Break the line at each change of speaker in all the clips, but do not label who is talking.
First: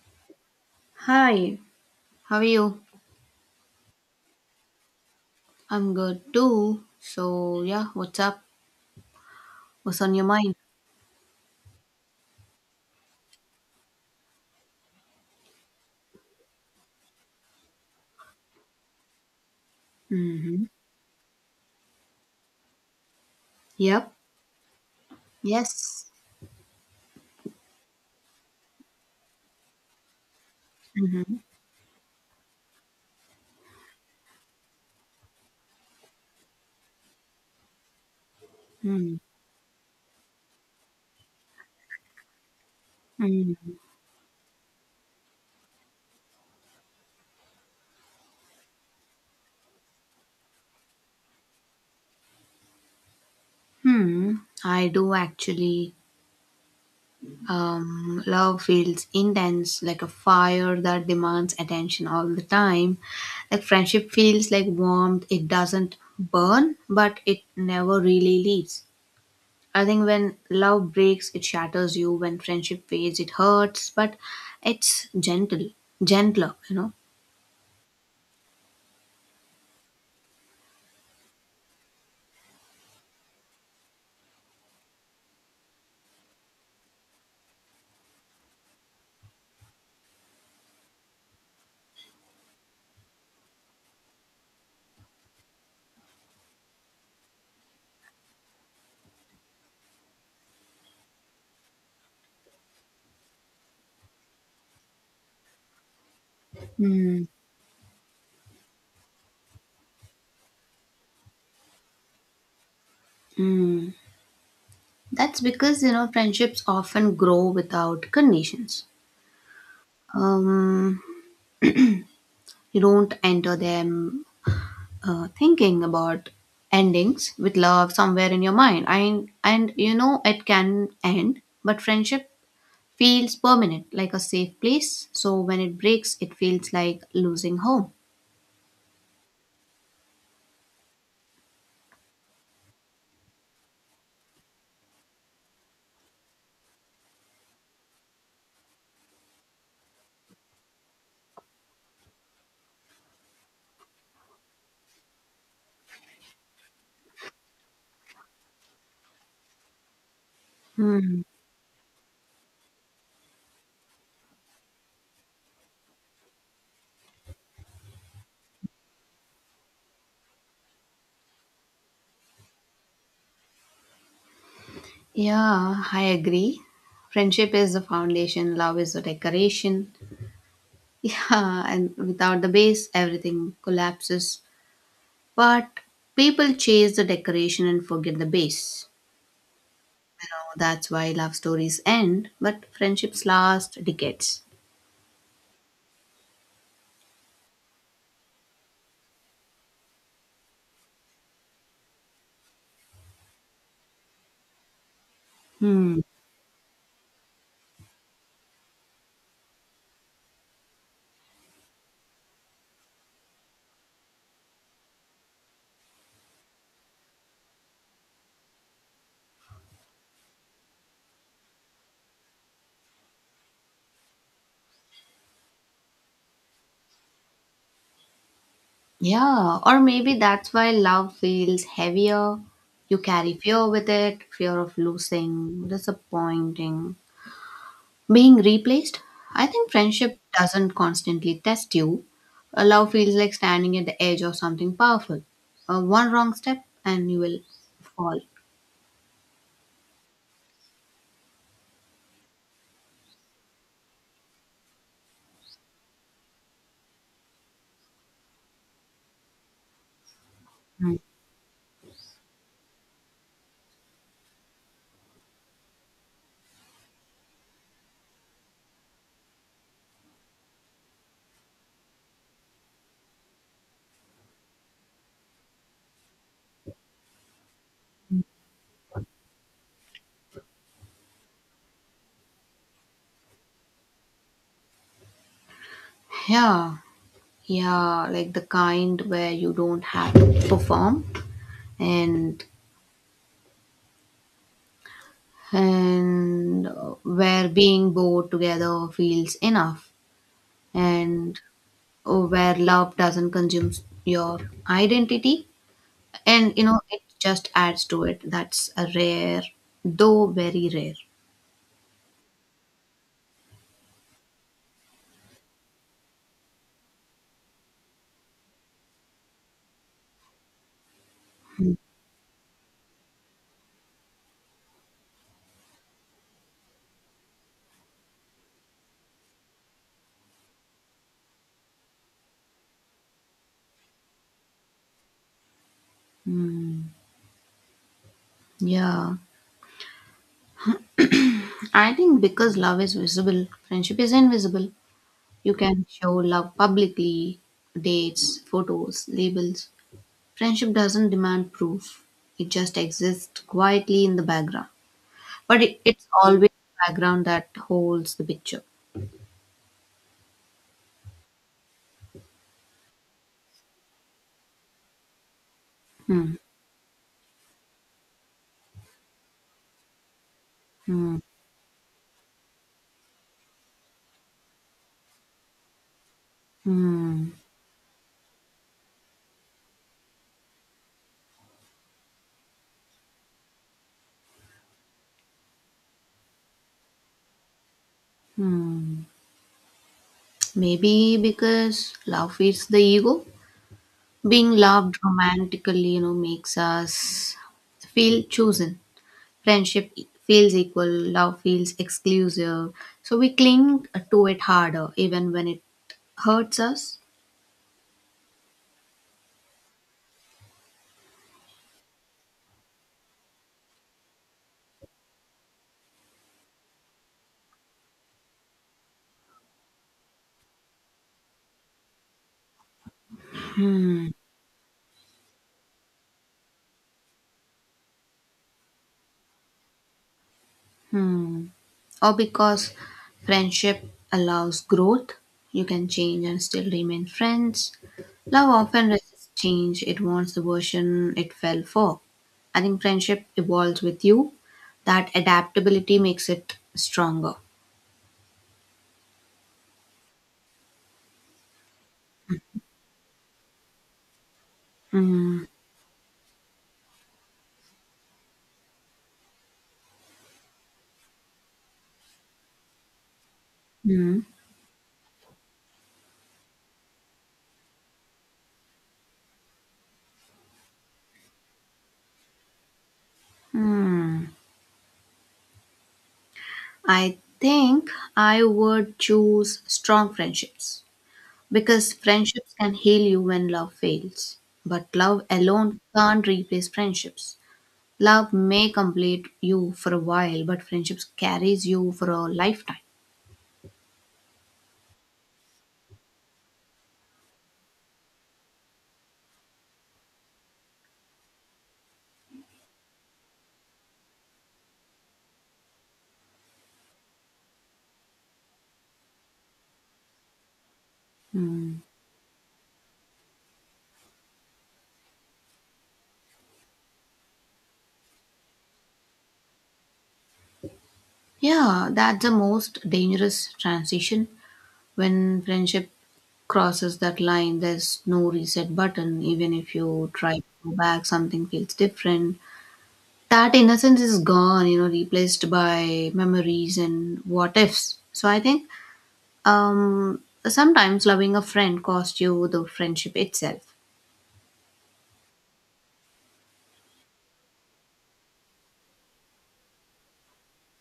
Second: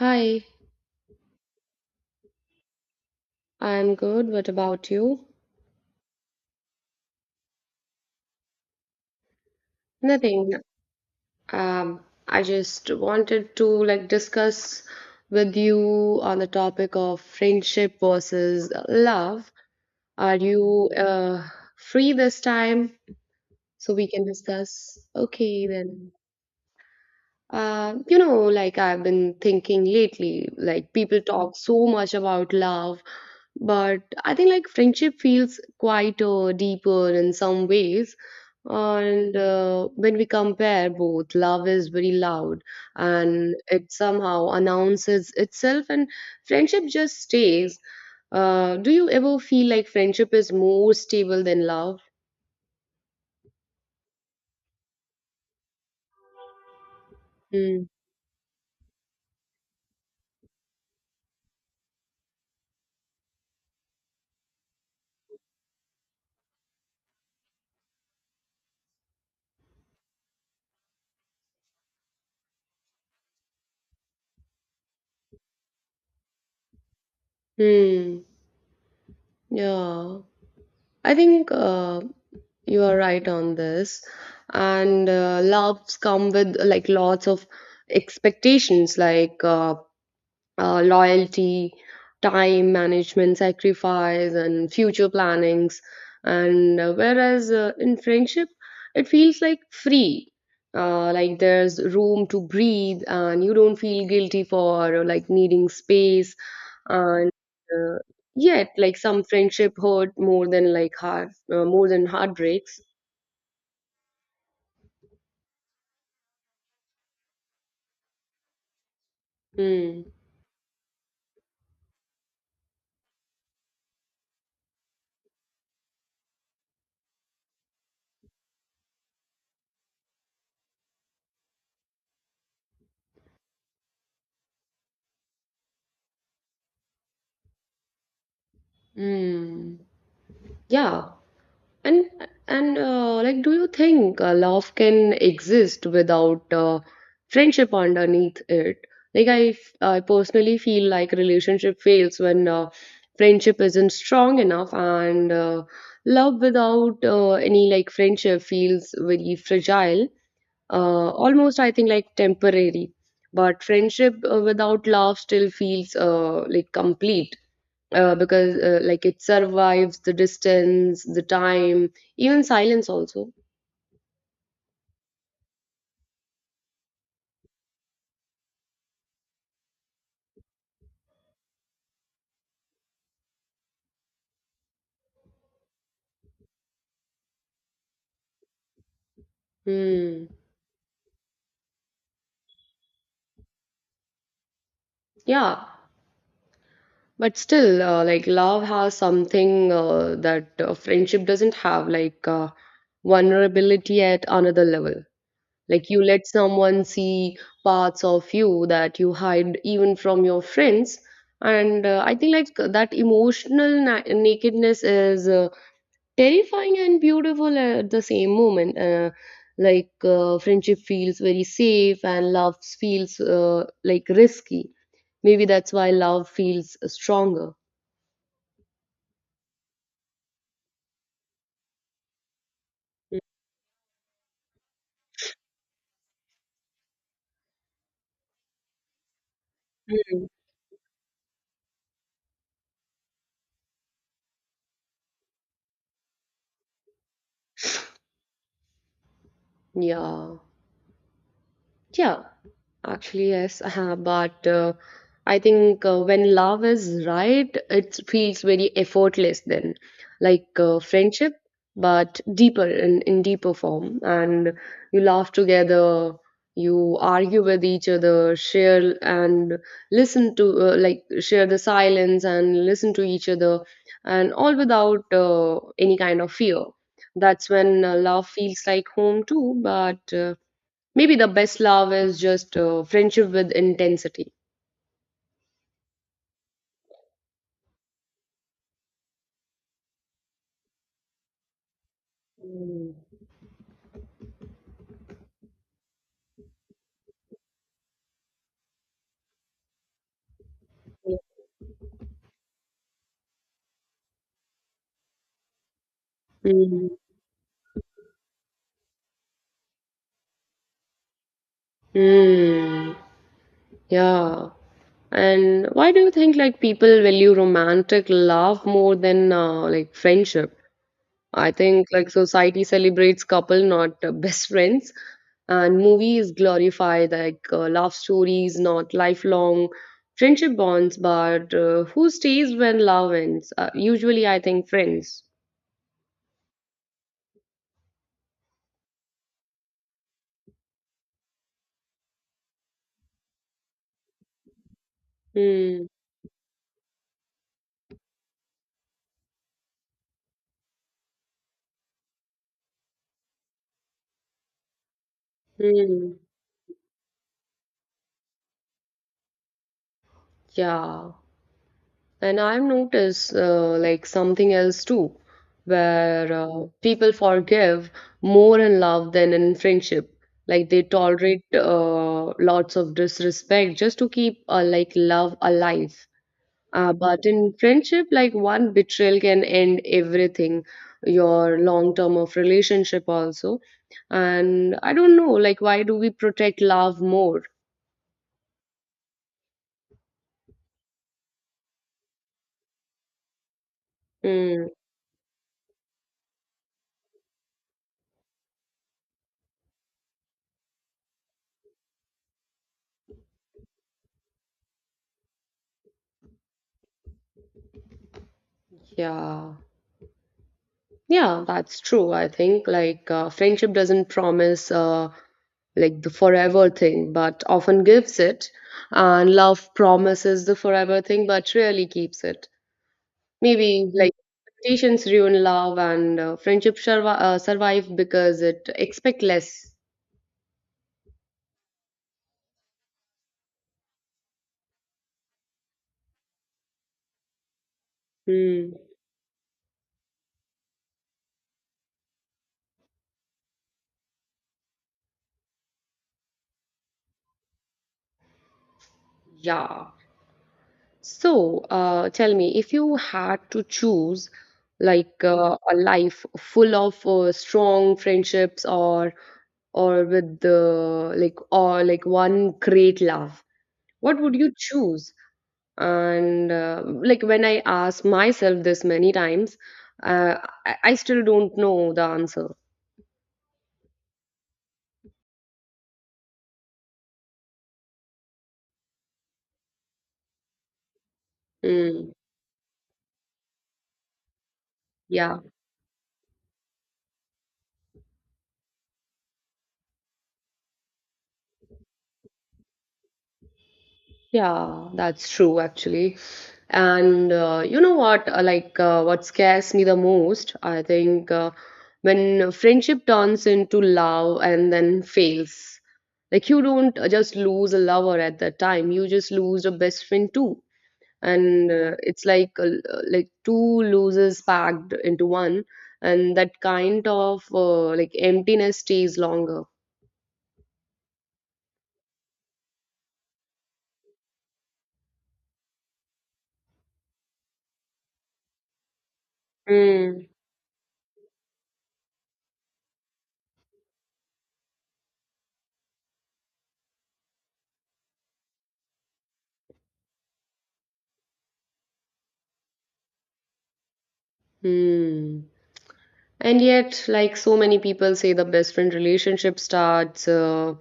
Hi,
Hi, how are you?
I'm good. What about you?
I'm good too. So, yeah, what's up? What's on your
Nothing.
mind?
Um, I just wanted to like discuss with you on the topic of friendship versus love. Are
Mm-hmm.
you free this time so we
Yep.
can discuss? Okay,
Yes.
then. Like I've been thinking lately, like people
Mm-hmm.
talk so much about love, but I think like friendship feels quite deeper in some ways.
Mm-hmm.
And when we compare both, love is very loud
hmm
and it somehow announces itself, and friendship just stays. Do you ever feel like friendship is more stable than love?
Hmm. I do actually.
Hmm.
Love feels intense, like a fire that demands attention all the time. Like friendship feels like warmth, it doesn't burn, but it never really leaves. I think when love breaks, it shatters you. When friendship fades, it hurts, but it's gentle, gentler, you know.
Hmm. Yeah. I think you are right on this. And loves come with like lots of expectations, like loyalty, time management, sacrifice, and future plannings. And whereas in friendship, it feels like free. Like there's room to breathe, and you don't feel guilty for like needing space.
Mm,
And uh, yet, like some friendship hurt more than like heart, more than heartbreaks.
mm. That's because, you know, friendships often grow without conditions.
Mm,
Um, you don't enter them thinking about endings with love somewhere in your mind. And you know, it can end, but friendship feels permanent, like a safe place. So when it breaks, it feels like losing home.
mm. Yeah. And and like, do you think love can exist without friendship underneath it? Like, I personally feel like relationship fails when friendship isn't strong enough, and love without any like friendship feels very fragile. Uh,
Hmm.
almost, I think like temporary. But friendship without love still feels like complete because like it survives the distance, the time, even silence also.
Yeah, I agree. Friendship is the foundation, love is the decoration. Yeah, and without the base, everything collapses. But people chase the decoration and forget the base.
Hmm.
You know, that's why love stories end, but friendships last decades.
Yeah, but still, like love has something that friendship doesn't have, like vulnerability at another level. Like
Hmm.
you let someone see parts of you that you hide even from your friends. And I think like that emotional nakedness is terrifying and beautiful at the same moment. Friendship feels very safe and love feels like risky. Maybe that's why love feels stronger.
Yeah, or maybe that's why love feels heavier. You carry fear with it, fear of losing, disappointing, being replaced? I think friendship
Mm.
doesn't constantly test you. A love feels like standing at the edge of something powerful. One wrong step and you will fall.
Yeah. Yeah. Actually, yes, but I think when love is right, it feels very effortless then, like
Mm.
friendship, but deeper in deeper form. And you laugh together, you argue with each other, share and listen to, like, share the silence and listen to each other, and all without any kind of fear. That's when love feels like home too, but maybe the best love is just friendship with intensity.
Yeah, yeah, like the kind where you don't have to perform and and where being bored together feels enough and where love doesn't consume your identity, and you know
Mm.
it just adds to it. That's a rare, though very rare.
Mm. Yeah. And why do you think like people value romantic love more than like friendship? I think like society celebrates couple, not best friends, and movies glorify like love stories, not lifelong friendship bonds. But who stays when love ends? Usually, I think friends.
Hmm. Yeah, I think because love is visible, friendship is invisible. You can
Hmm.
show love publicly, dates, photos, labels. Friendship doesn't demand proof, it just exists quietly in the background. But it's
Hmm.
always the background that holds the picture.
Yeah. And I've noticed like something else too,
Hmm.
where people forgive more in love than in friendship. Like they
Hmm.
tolerate lots of disrespect just to keep like love alive. But
Hmm.
in friendship, like one betrayal can end everything, your long term of relationship also. And I don't know, like why do we protect love more?
Hmm. Maybe because love feeds the ego. Being
Mm,
loved romantically, you know, makes us feel chosen. Friendship feels equal, love feels exclusive. So we cling to it harder, even when it hurts us.
yeah. Yeah, that's true. I think like friendship doesn't promise like the forever thing, but often gives it. And love promises the forever thing, but rarely keeps it. Maybe like expectations ruin love, and friendship survive because it expect less.
Hmm. Or because friendship allows growth, you can change and still remain friends. Love
Hmm.
often resists change, it wants the version it fell for. I think friendship evolves with you. That adaptability makes it stronger.
Yeah. So, tell me, if you had to choose like a life full of strong friendships or with the like or like one great love, what
Hmm.
would you choose? And like when I ask myself this many times, uh, I still don't know the answer.
Hmm, I think I would choose strong friendships because
Mm,
friendships can heal you when love fails, but love
yeah.
alone can't replace friendships. Love may complete you for a while, but friendships carries you for a lifetime.
Yeah, that's true actually. And you know what? Like, what scares me the most, I think, when friendship turns into love and then fails. Like, you don't just lose a lover at that time, you just lose a best friend too. And
Hmm.
it's like two losers packed into one, and that kind of like emptiness stays longer.
Yeah, that's the most dangerous transition when friendship crosses that line. There's no reset button, even if you
Mm.
try to go back, something feels different. That innocence is gone, you know, replaced by memories and what ifs. So I think, um sometimes loving a friend costs you the friendship itself.
Hmm. And yet, like so many people say, the best friend relationship starts, uh,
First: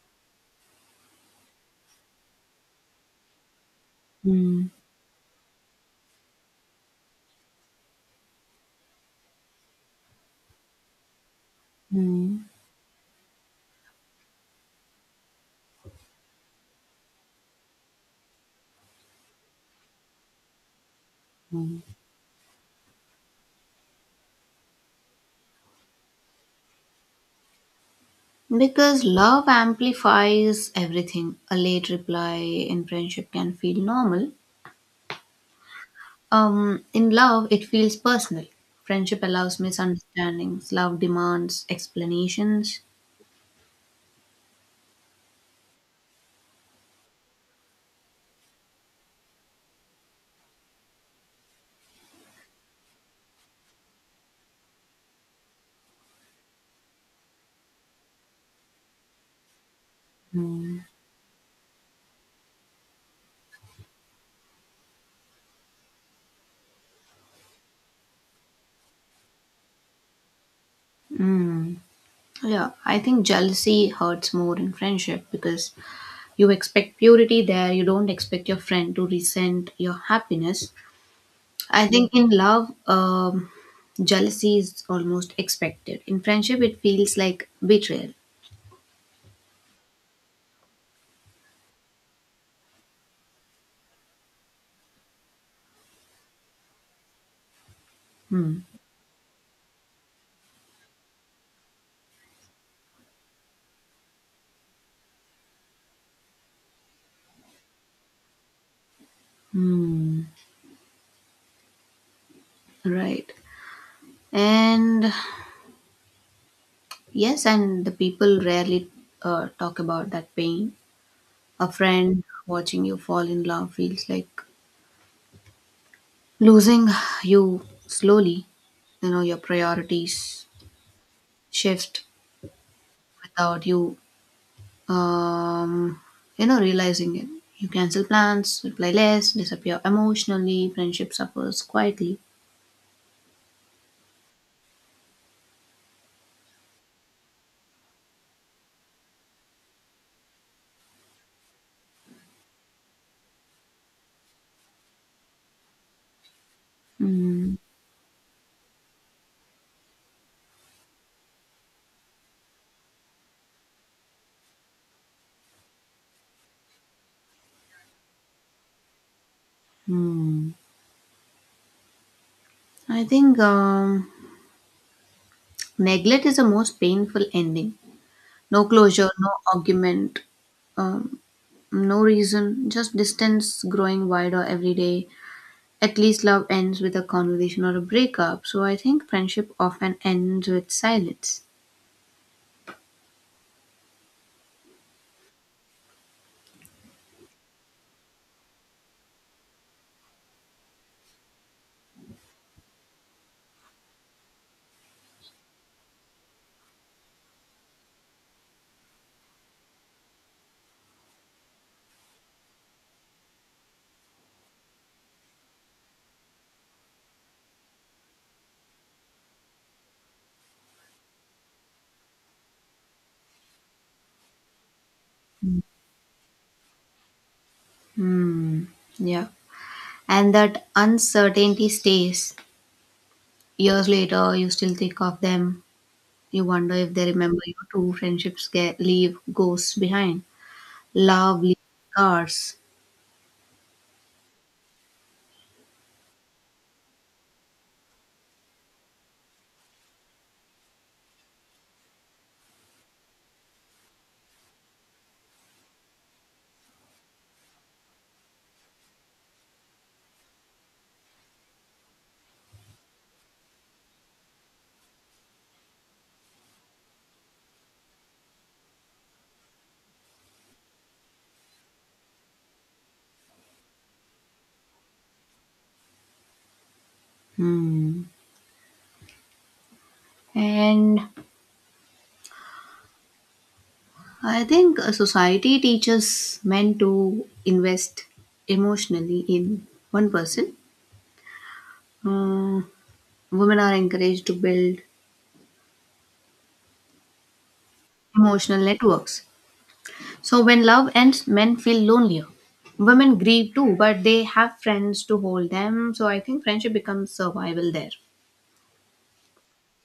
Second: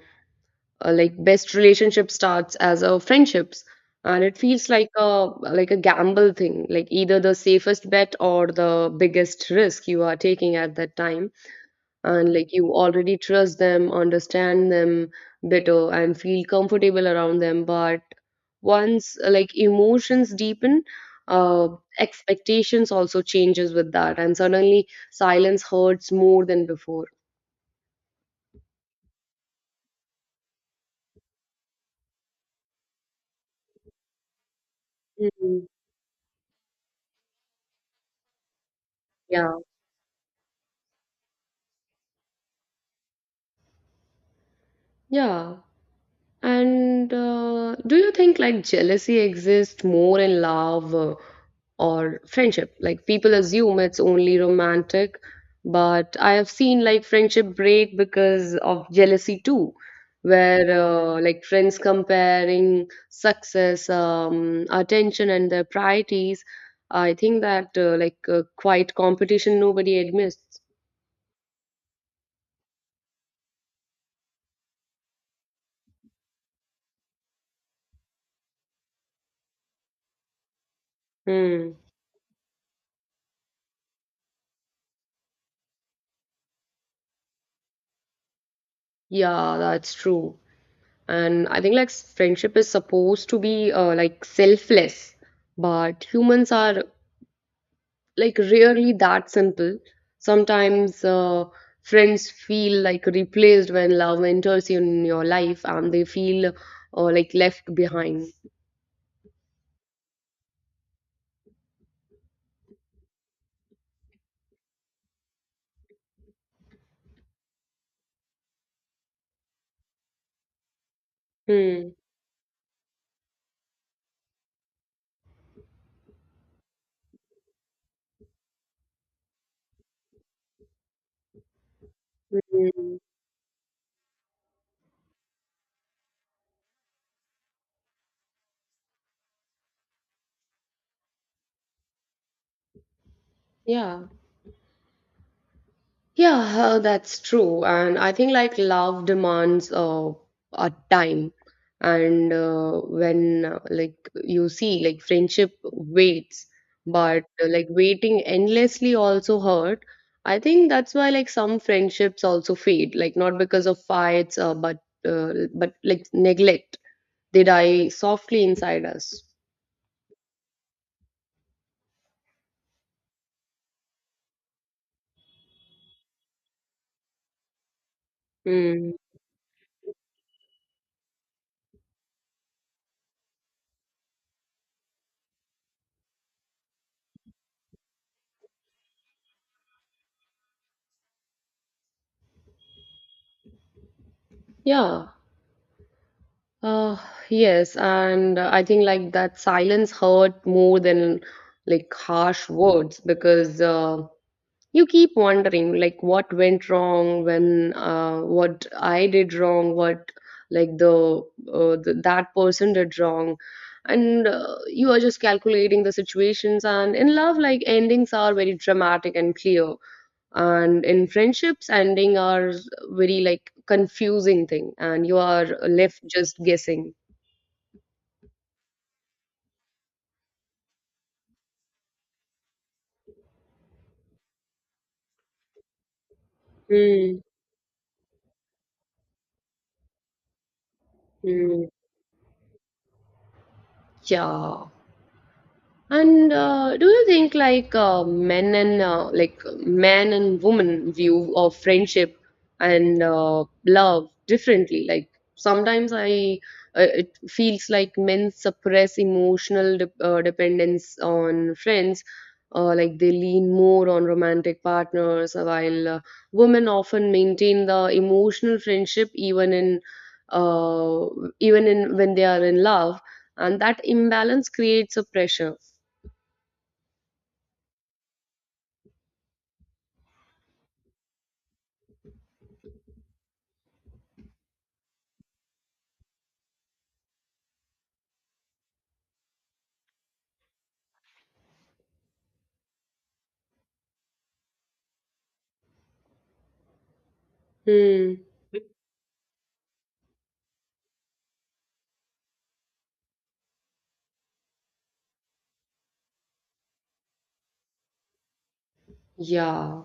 uh, like best relationship starts as a friendships, and it feels like a gamble thing, like either the safest bet or the biggest risk you are taking at that time and
Mm-hmm.
like you already trust them, understand them better, and feel comfortable around them. But once like emotions deepen, uh, expectations also changes with that, and suddenly silence hurts more than before.
Because love amplifies everything. A late reply in friendship can feel normal,
Mhm.
in love it feels personal. Friendship
Yeah,
allows misunderstandings, love demands explanations.
yeah. And do you think like jealousy exists more in love or friendship? Like people assume it's only romantic, but I have seen like friendship break because of jealousy too, where like friends comparing success, attention, and their priorities. I think that like quite competition nobody admits.
Mm. Yeah, I think jealousy hurts more in friendship because you expect purity there, you don't expect your friend to resent your happiness.
Hmm.
I think in love, jealousy is almost expected. In friendship, it feels like betrayal.
Yeah, that's true. And I think like friendship is supposed to be like selfless, but humans are like
Hmm.
rarely that simple. Sometimes friends feel like replaced when love enters in your life, and they feel like left behind.
Hmm. Right. And yes, and the people rarely talk about that pain. A
Hmm.
friend watching you fall in love feels like losing you slowly. You know, your priorities shift
Hmm.
without you, um you know, realizing it. You cancel plans, reply less, disappear emotionally. Friendship suffers quietly.
Yeah. Yeah, that's true. And I think like love demands a time. And when like you see like friendship waits, but
Hmm.
like waiting endlessly also hurt. I think that's why like some friendships also fade, like not because of fights, but like neglect. They die softly inside us.
Hmm. I think, neglect is the most painful ending. No
Mm.
closure, no argument, um, no reason, just distance growing wider every day. At least love ends with a conversation or a breakup. So I think friendship often ends with silence.
Yeah. Uh, yes, and I think like that silence hurt more than like harsh words because you keep wondering like what went wrong when what I did wrong, what like the that person did wrong, and you are just calculating the situations. And in love, like endings are very dramatic and clear, and in friendships, ending are very like confusing thing, and you are left just guessing.
Hmm. Yeah. And that uncertainty stays. Years later, you still think of them. You wonder if they
嗯
remember you too. Friendships get, leave ghosts behind. Love leaves
嗯，
scars.
叫 And do you think like men and like man and woman view of friendship and love differently? Like sometimes I it feels like men suppress emotional de dependence on friends, like they lean more on romantic partners, while women often maintain the emotional friendship uh, even in when they are in love, and that imbalance creates a pressure.
Hmm. And I think society teaches men to invest emotionally in one person. Mm, women are encouraged to build
Hmm.
emotional networks. So when love ends, men feel lonelier. Women grieve too, but they have friends to hold them. So I think friendship becomes survival there.
Yeah.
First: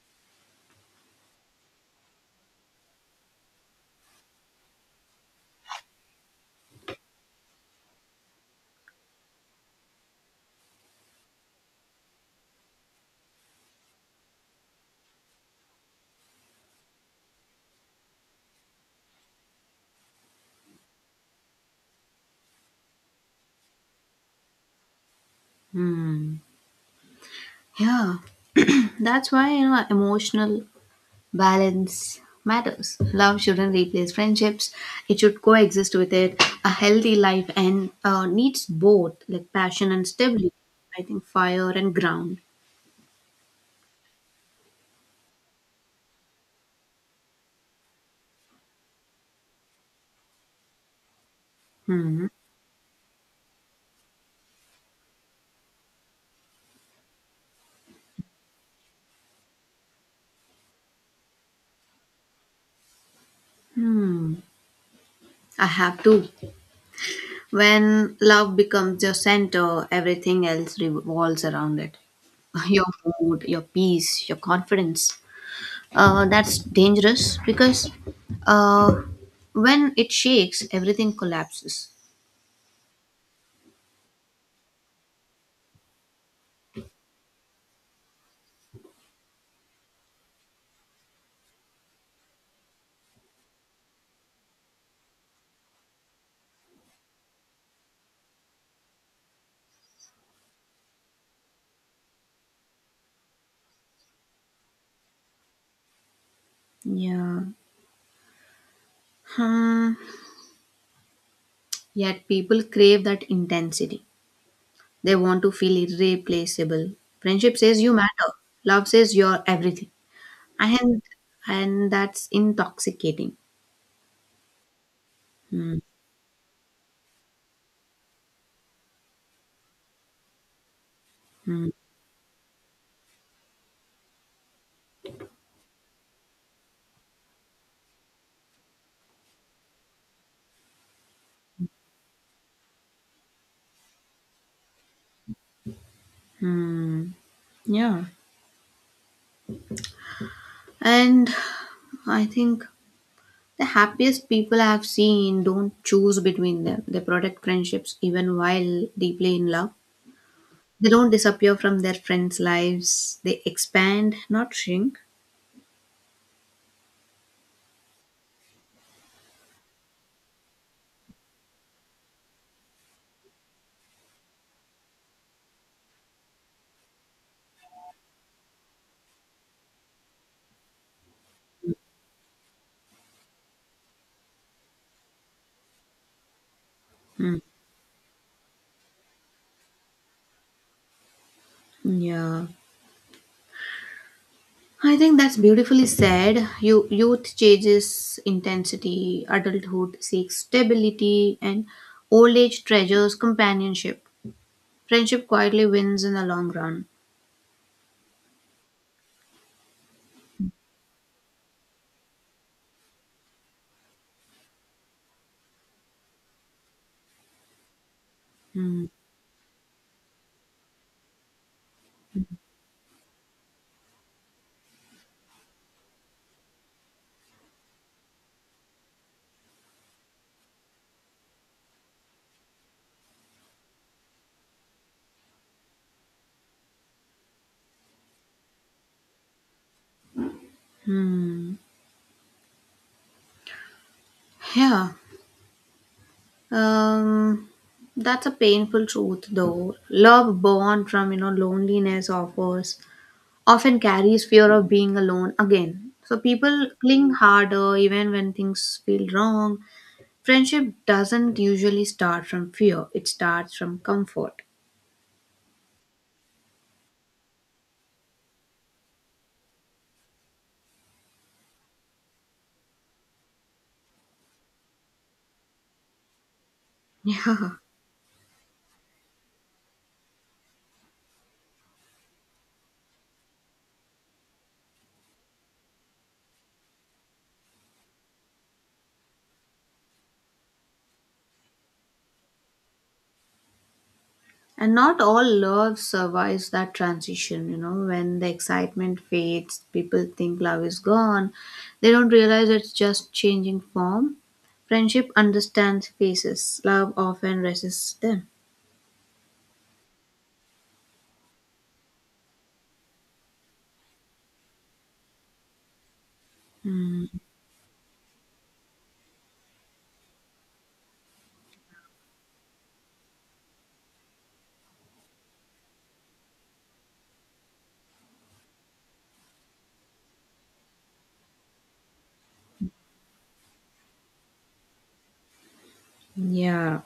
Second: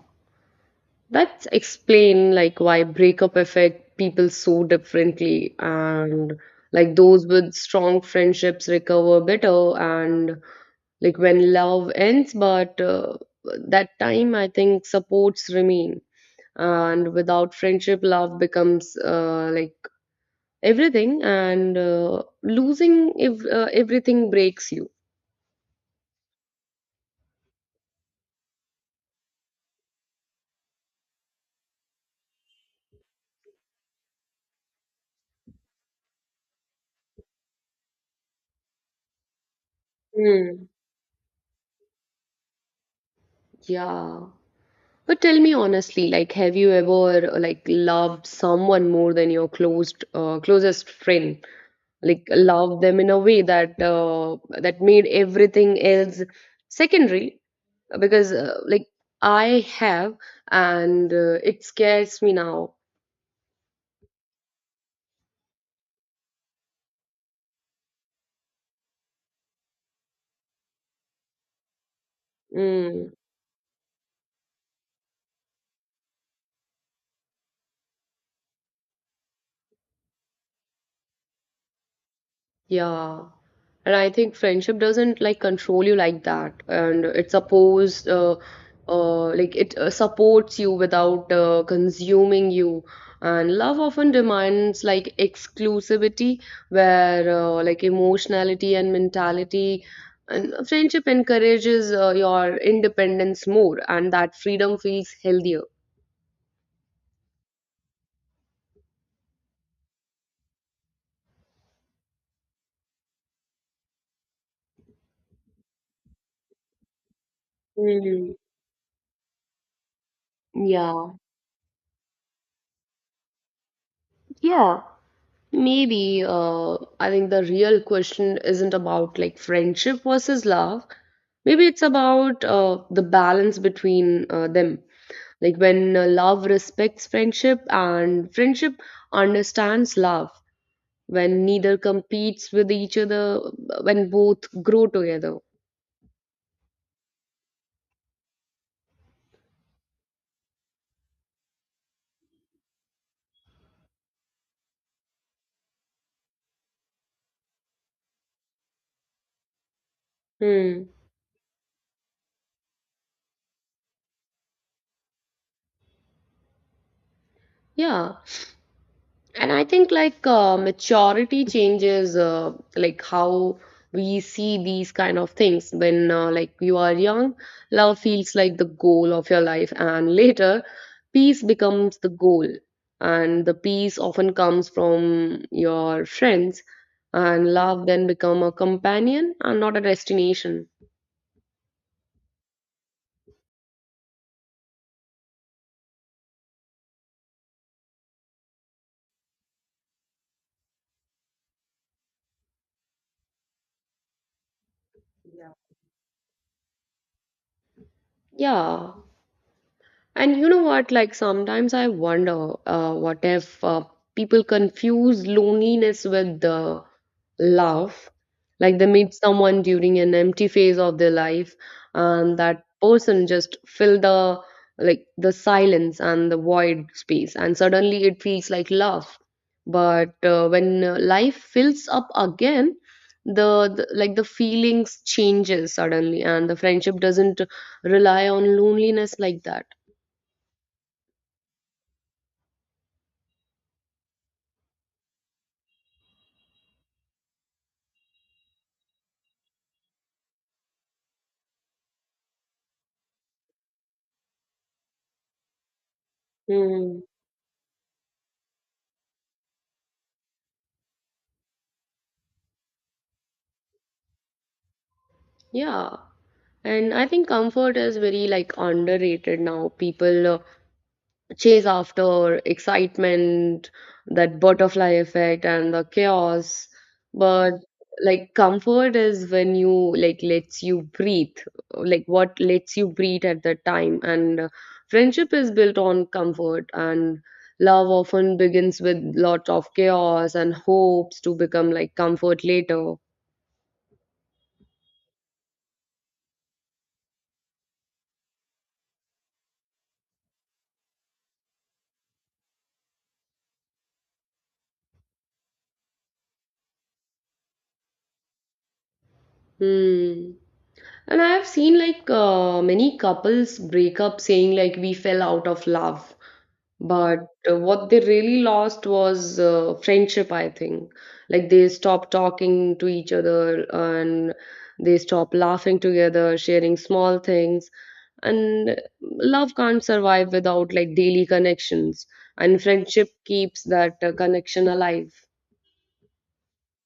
That's explain like why breakup affect people so differently and like those with strong friendships recover better and like when love ends but that time I think supports remain and without friendship love becomes like everything and losing if everything breaks you.
Hmm. Yeah, that's why, you know, emotional balance matters. Love shouldn't replace friendships; it should coexist with it. A healthy life and needs both, like passion and stability.
Hmm.
I think fire and ground.
Yeah. But tell me honestly, like, have you ever like loved someone more than your closed closest friend? Like,
Hmm.
loved them in a way that that made everything else secondary? Because like I have, and it scares me now.
I have to. When love becomes your center, everything else revolves around it. Your
Hmm.
mood, your peace, your confidence. That's dangerous because uh, when it shakes, everything collapses.
Yeah. And I think friendship doesn't like control you like that. And it supports like it supports you without consuming you. And love often demands like exclusivity, where like emotionality and mentality. And friendship encourages your independence more, and that freedom feels healthier.
Yeah. Hmm. Yet people crave that intensity. They want to feel irreplaceable. Friendship says you matter.
Mm.
Love says you're everything. And
Yeah.
and that's intoxicating.
Yeah,
Hmm.
maybe I think the real question isn't about like friendship versus love. Maybe
Hmm.
it's about the balance between them. Like when love respects friendship and friendship understands love, when neither competes with each other, when both grow together.
Yeah. And I think the happiest people I've seen don't choose between them. They protect friendships even while deeply in love.
Hmm.
They don't disappear from their friends' lives. They expand, not shrink.
Yeah. And I think like maturity changes like how we see these kind of things. When like you are young, love feels like the goal of your life, and later, peace becomes the goal. And the peace often comes from your friends, and love then become a companion and not a destination.
Yeah. I think that's beautifully said. Youth changes intensity, adulthood seeks stability, and old age treasures companionship. Friendship quietly wins in the long run.
Yeah. And you know what? Like sometimes I wonder, what if people confuse loneliness with the love? Like
Hmm.
they meet someone during an empty phase of their life, and that person just fill the silence and the void space, and suddenly it feels like love. But when life fills up again, the feelings changes suddenly, and the friendship doesn't rely on loneliness like that.
Yeah. Um, that's a painful truth, though. Love born from, you know, loneliness offers often carries fear of being alone again. So people
Mm,
cling harder even when things feel wrong. Friendship doesn't usually start from fear; it starts from comfort.
yeah. And I think comfort is very like underrated now. People chase after excitement, that butterfly effect and the chaos. But
Yeah.
like comfort is when you like lets you breathe, like what lets you breathe at that time. And friendship is built on comfort and love often begins with lots of chaos and hopes to become like comfort later.
And not all love survives that transition, you know, when the excitement fades, people think love is gone. They don't realize it's just changing form. Friendship understands faces, love often resists them.
Hmm. And I have seen like many couples break up saying like we fell out of love, but what they really lost was friendship, I think. Like they stopped talking to each other and they stopped laughing together, sharing small things. And love can't survive without like daily connections, and friendship keeps that connection alive.
Yeah.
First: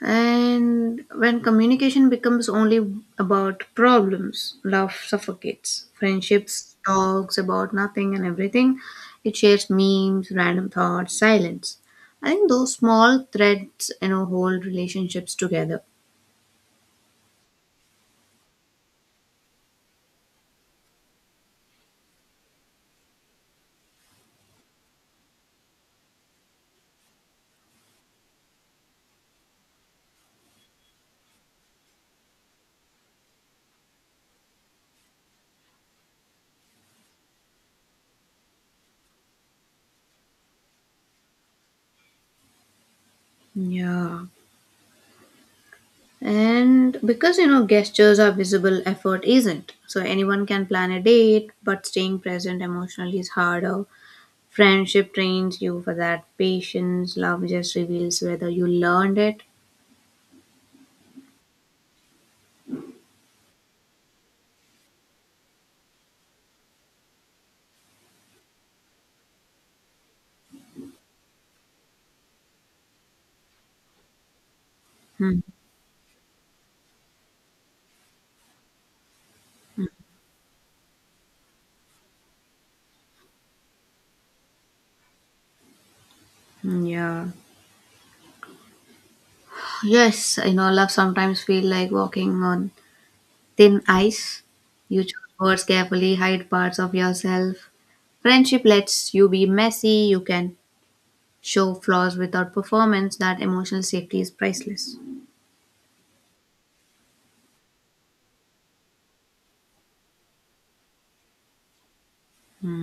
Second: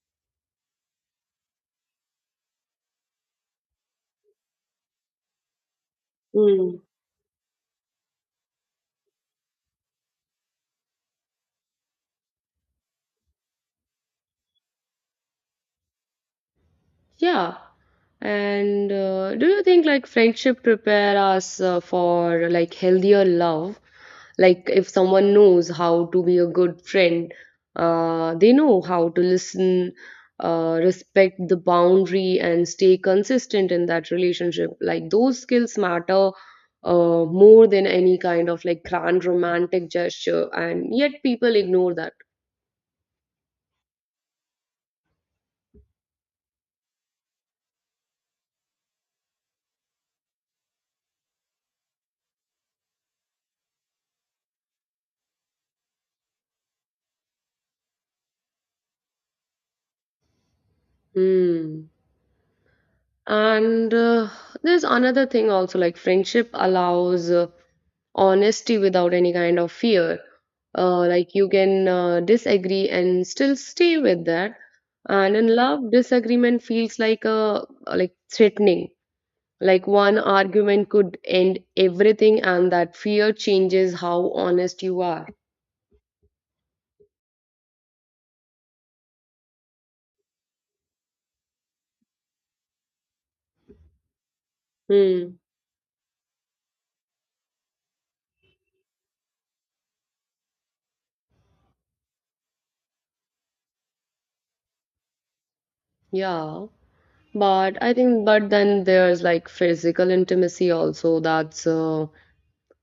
And when communication becomes only about problems, love suffocates. Friendships
Hmm.
talks about nothing and everything. It shares memes, random thoughts, silence. I think those small threads, you know, hold relationships together.
Yeah. And Do you think like friendship prepare us for like healthier love? Like if someone knows how to be a good friend, they know how to listen, respect the boundary, and stay consistent in that relationship. Like those skills matter more than any kind of like grand romantic gesture, and yet people ignore that.
Yeah. And because, you know, gestures are visible, effort isn't. So anyone can plan a date, but staying present emotionally is harder. Friendship trains you for that patience. Love just reveals whether you learned it.
Hmm. And There's another thing also like friendship allows honesty without any kind of fear. Like you can disagree and still stay with that. And
Hmm.
in love, disagreement feels like a like threatening. Like one argument could end everything, and that fear changes how honest you are.
Hmm, yeah. Yes, you know, love sometimes feel like walking on thin ice. You
Hmm.
choose words carefully, hide parts of yourself. Friendship lets you be messy. You can show flaws without performance. That emotional safety is priceless.
Yeah. But I think, but then there's like physical intimacy also. That's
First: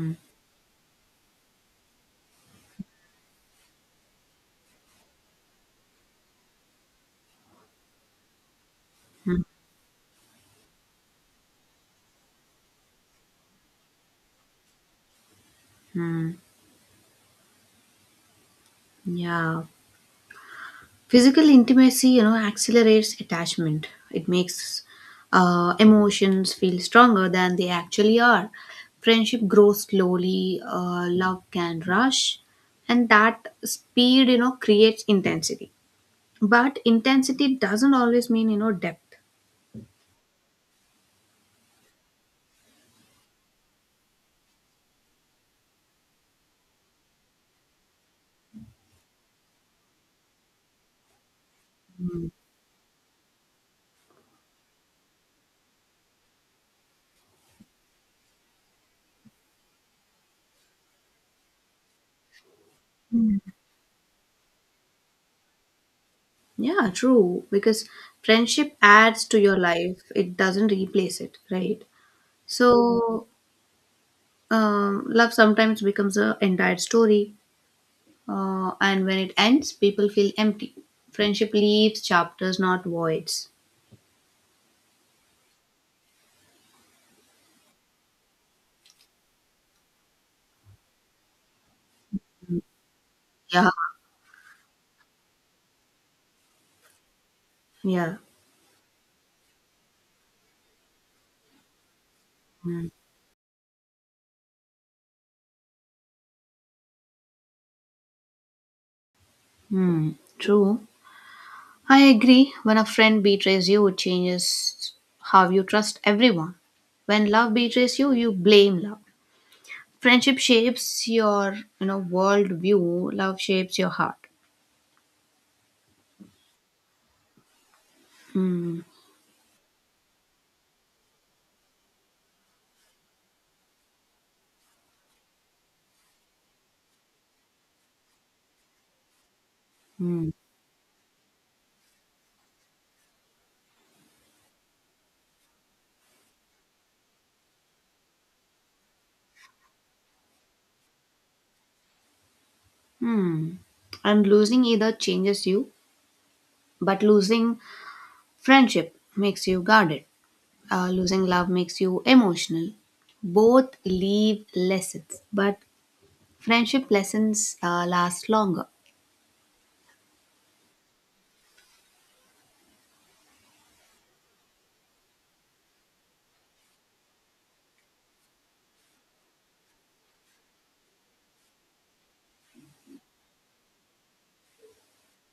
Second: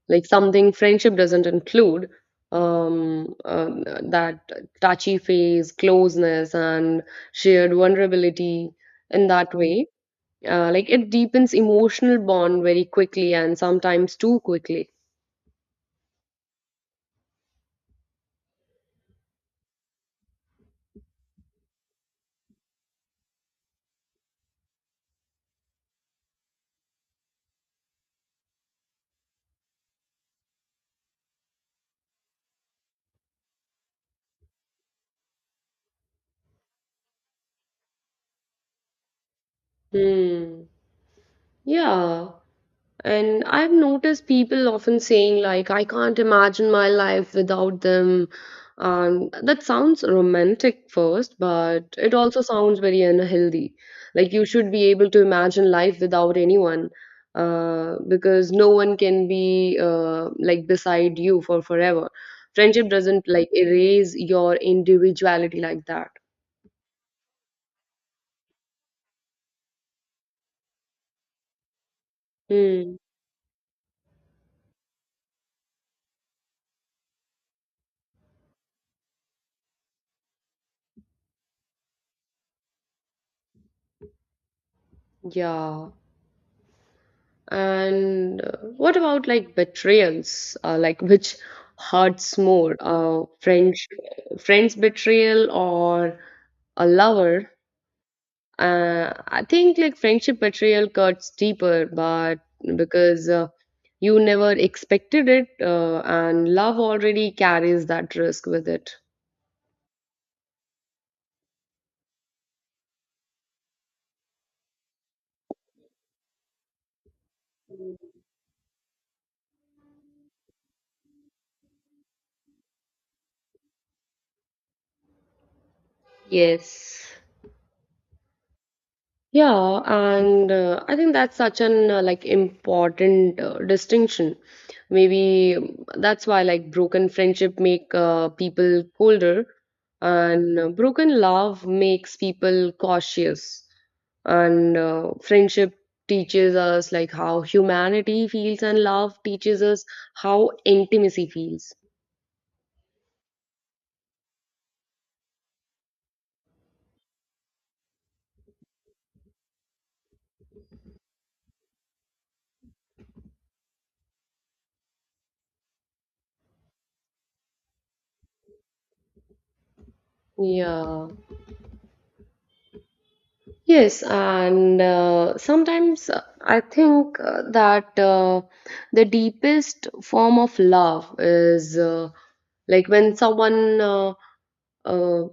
like something friendship doesn't include um uh, that touchy phase closeness and shared vulnerability in that way like it deepens emotional bond very quickly and sometimes too quickly.
Hmm. Yeah. Physical intimacy, you know, accelerates attachment. It makes emotions feel stronger than they actually are. Friendship grows slowly, love can rush, and that speed, you know, creates intensity. But intensity doesn't always mean, you know, depth.
Hmm. Yeah. And I've noticed people often saying, like, I can't imagine my life without them. That sounds romantic first, but it also sounds very unhealthy. Like, you should be able to imagine life without anyone, because no one can be like beside you for forever. Friendship doesn't like erase your individuality like that.
Yeah, true. Because friendship adds to your life, it doesn't replace it, right?
Hmm.
So, love sometimes becomes a entire story. And when it ends, people feel empty. Friendship leaves chapters, not voids.
Yeah. And What about like betrayals? Like which hurts more,
Yeah,
friends betrayal or a lover?
yeah.
I think like friendship betrayal cuts deeper, but because you never expected it, and love already carries that risk with it.
Hmm. True. I agree. When a friend betrays you, it changes how you trust everyone. When love betrays you, you blame love. Friendship shapes your, you know, world view. Love shapes your heart.
Yes.
Hmm.
Yeah, and I think that's such an like important distinction. Maybe that's why like broken friendship make people colder,
Hmm.
and broken love makes people cautious. And friendship teaches us like how humanity feels, and love teaches us how intimacy feels.
Hmm. And losing either changes you, but losing friendship makes you guarded. Losing love makes you emotional. Both leave lessons, but friendship lessons last longer.
Yeah. Yes, and sometimes I think that the deepest form of love is like when someone uh,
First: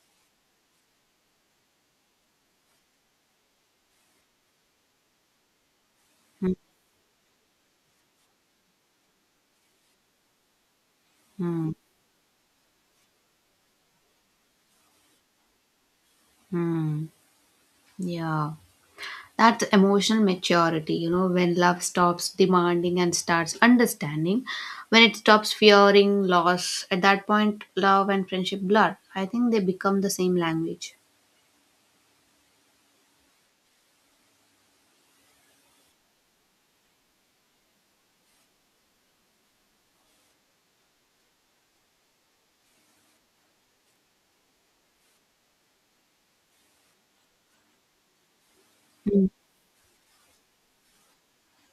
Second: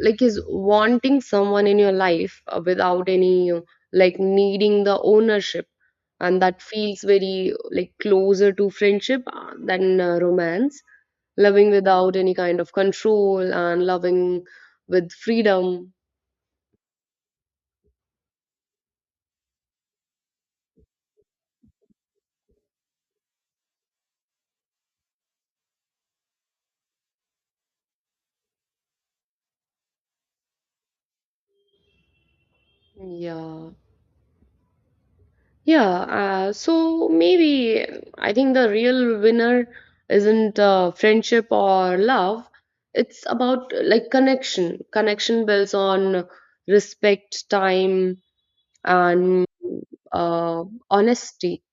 like is wanting someone in your life without any like needing the ownership, and that feels very like closer to friendship than romance.
Hmm.
Loving without any kind of control and loving with freedom.
Hmm. Yeah. That's emotional maturity, you know, when love stops demanding and starts understanding, when it stops fearing loss, at that point, love and friendship blur. I think they become the same language.
Yeah. Yeah, so maybe I think the real winner isn't friendship or love. It's about like connection. Connection builds on respect, time,
Mm.
and uh, honesty,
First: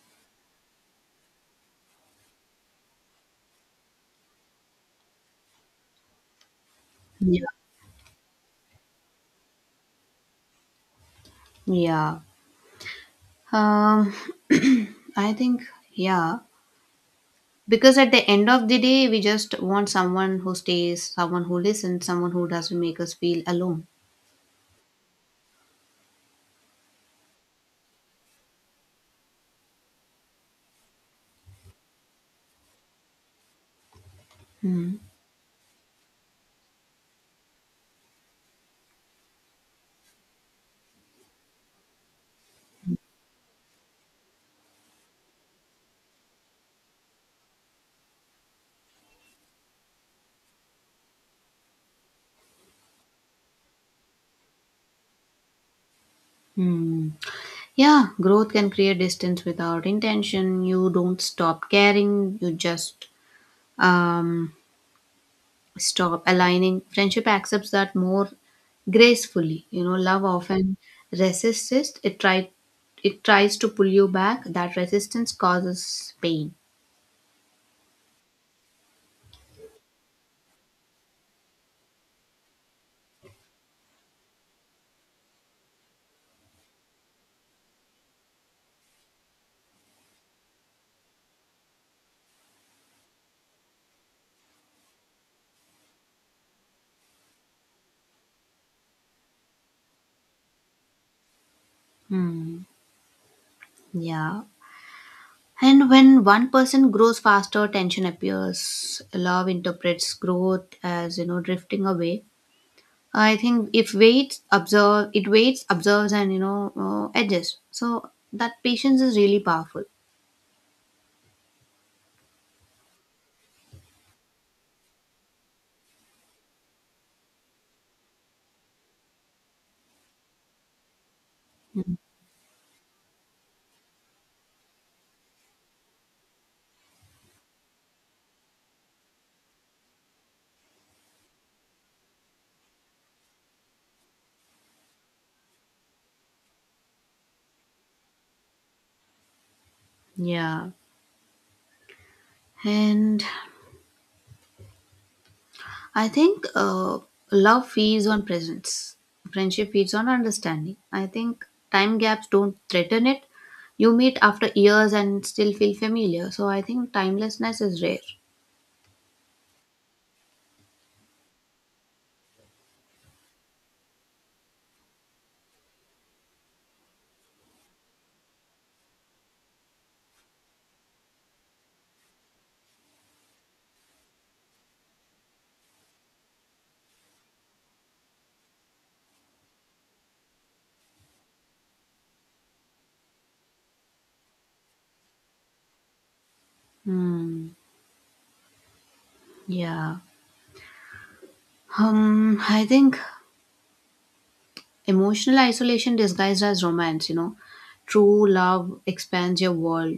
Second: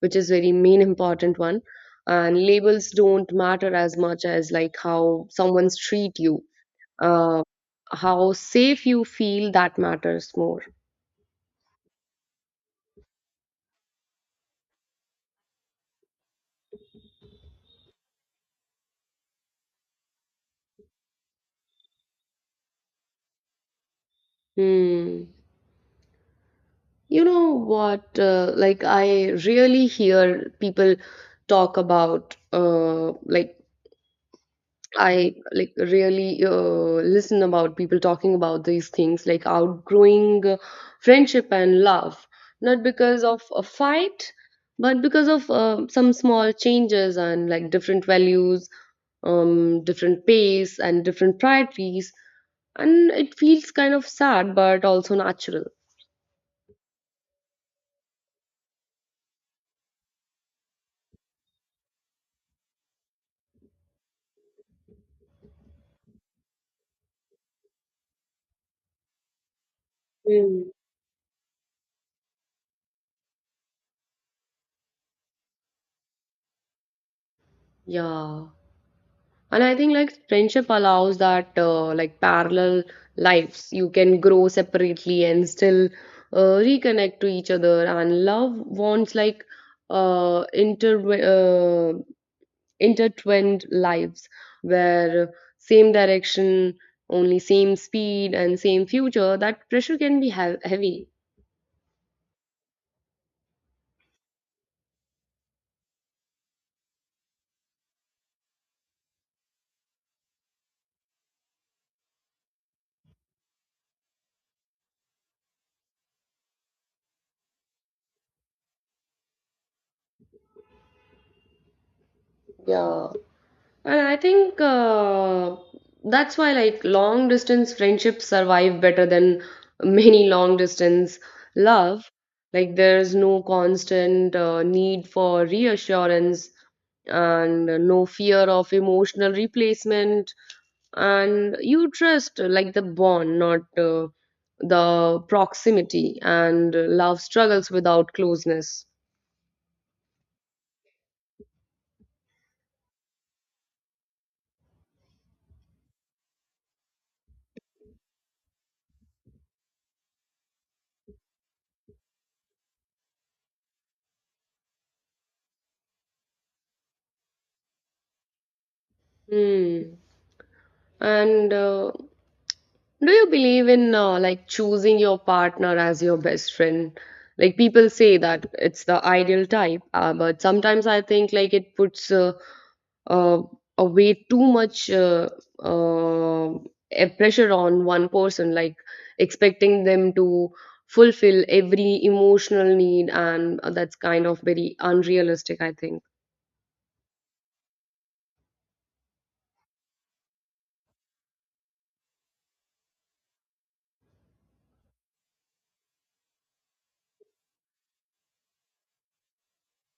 which is very main important one. And labels don't matter as much as like how someone's treat you, uh,
Yeah.
how safe you feel that matters more.
Yeah. Um, I think, yeah. Because at the end of the day we just want someone who stays, someone who listens, someone who doesn't make us feel alone.
Hmm. You know what? Like, I really hear people talk about, like, I like really listen about people talking about these things, like outgrowing friendship and love, not because of a fight, but because of some small changes and like different values, different pace, and different priorities. And it feels kind of sad, but also natural.
Mm-hmm. Yeah, growth can create distance without intention. You don't stop caring, you just, um, stop aligning. Friendship accepts that more gracefully, you know. Love
Mm.
often resists it. It try It tries to pull you back. That resistance causes pain.
Yeah. And I think like friendship allows that like parallel lives. You can grow separately and still reconnect to each other. And love wants like uh, inter uh, intertwined lives where same direction, only same speed and same future. That pressure can be heavy.
Hmm, yeah. And when one person grows faster, tension appears. Love interprets growth as, you know, drifting away. I think if waits observe, It waits, observes, and, you know, adjusts. So that patience is really powerful.
Yeah. And I think that's why like long distance friendships survive better than many long distance
Mm.
love. Like there's no constant need for reassurance and no fear of emotional replacement, and you trust like the bond, not the proximity, and love struggles without closeness.
Yeah, and I think love feeds on presence. Friendship feeds on understanding. I think time gaps don't threaten it. You meet after years and still feel familiar. So I think timelessness is rare.
Hmm. And Do you believe in like choosing your partner as your best friend? Like people say that it's the ideal type, but sometimes I think like it puts uh, a way too much uh, a pressure on one person, like expecting them to fulfill every emotional need, and that's kind of very unrealistic, I think.
Hmm. Yeah. I think emotional isolation disguised as romance, you know. True love expands your world,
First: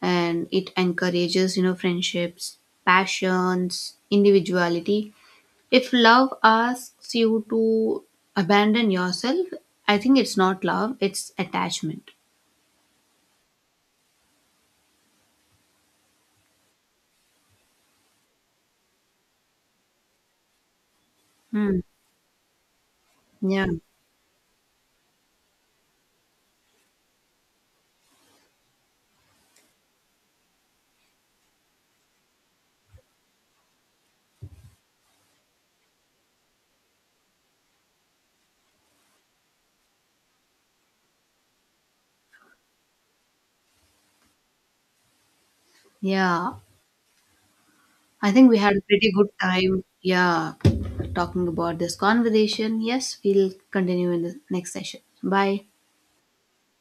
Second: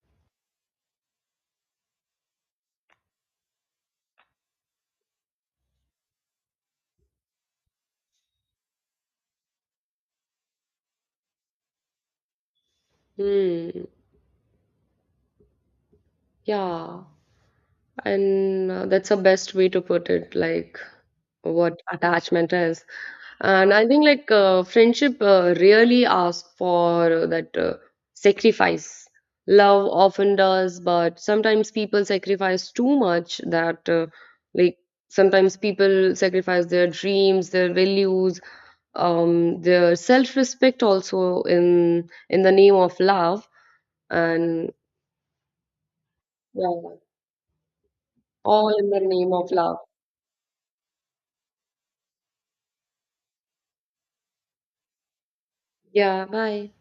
and it encourages, you know, friendships, passions, individuality. If love asks you to abandon yourself, I think it's not love, it's attachment.
Hmm. Yeah. And that's the best way to put it, like
Hmm.
what attachment is.
Yeah.
And I think like friendship really asks for that sacrifice. Love often does, but sometimes people sacrifice too much that like sometimes people sacrifice their dreams, their values, their self-respect also in the name of love and
Yeah.
yeah,
I think we had
all
a
in the
pretty good
name of love.
time. Yeah. Talking about this conversation. Yes, we'll continue in the next session. Bye.
Yeah, bye.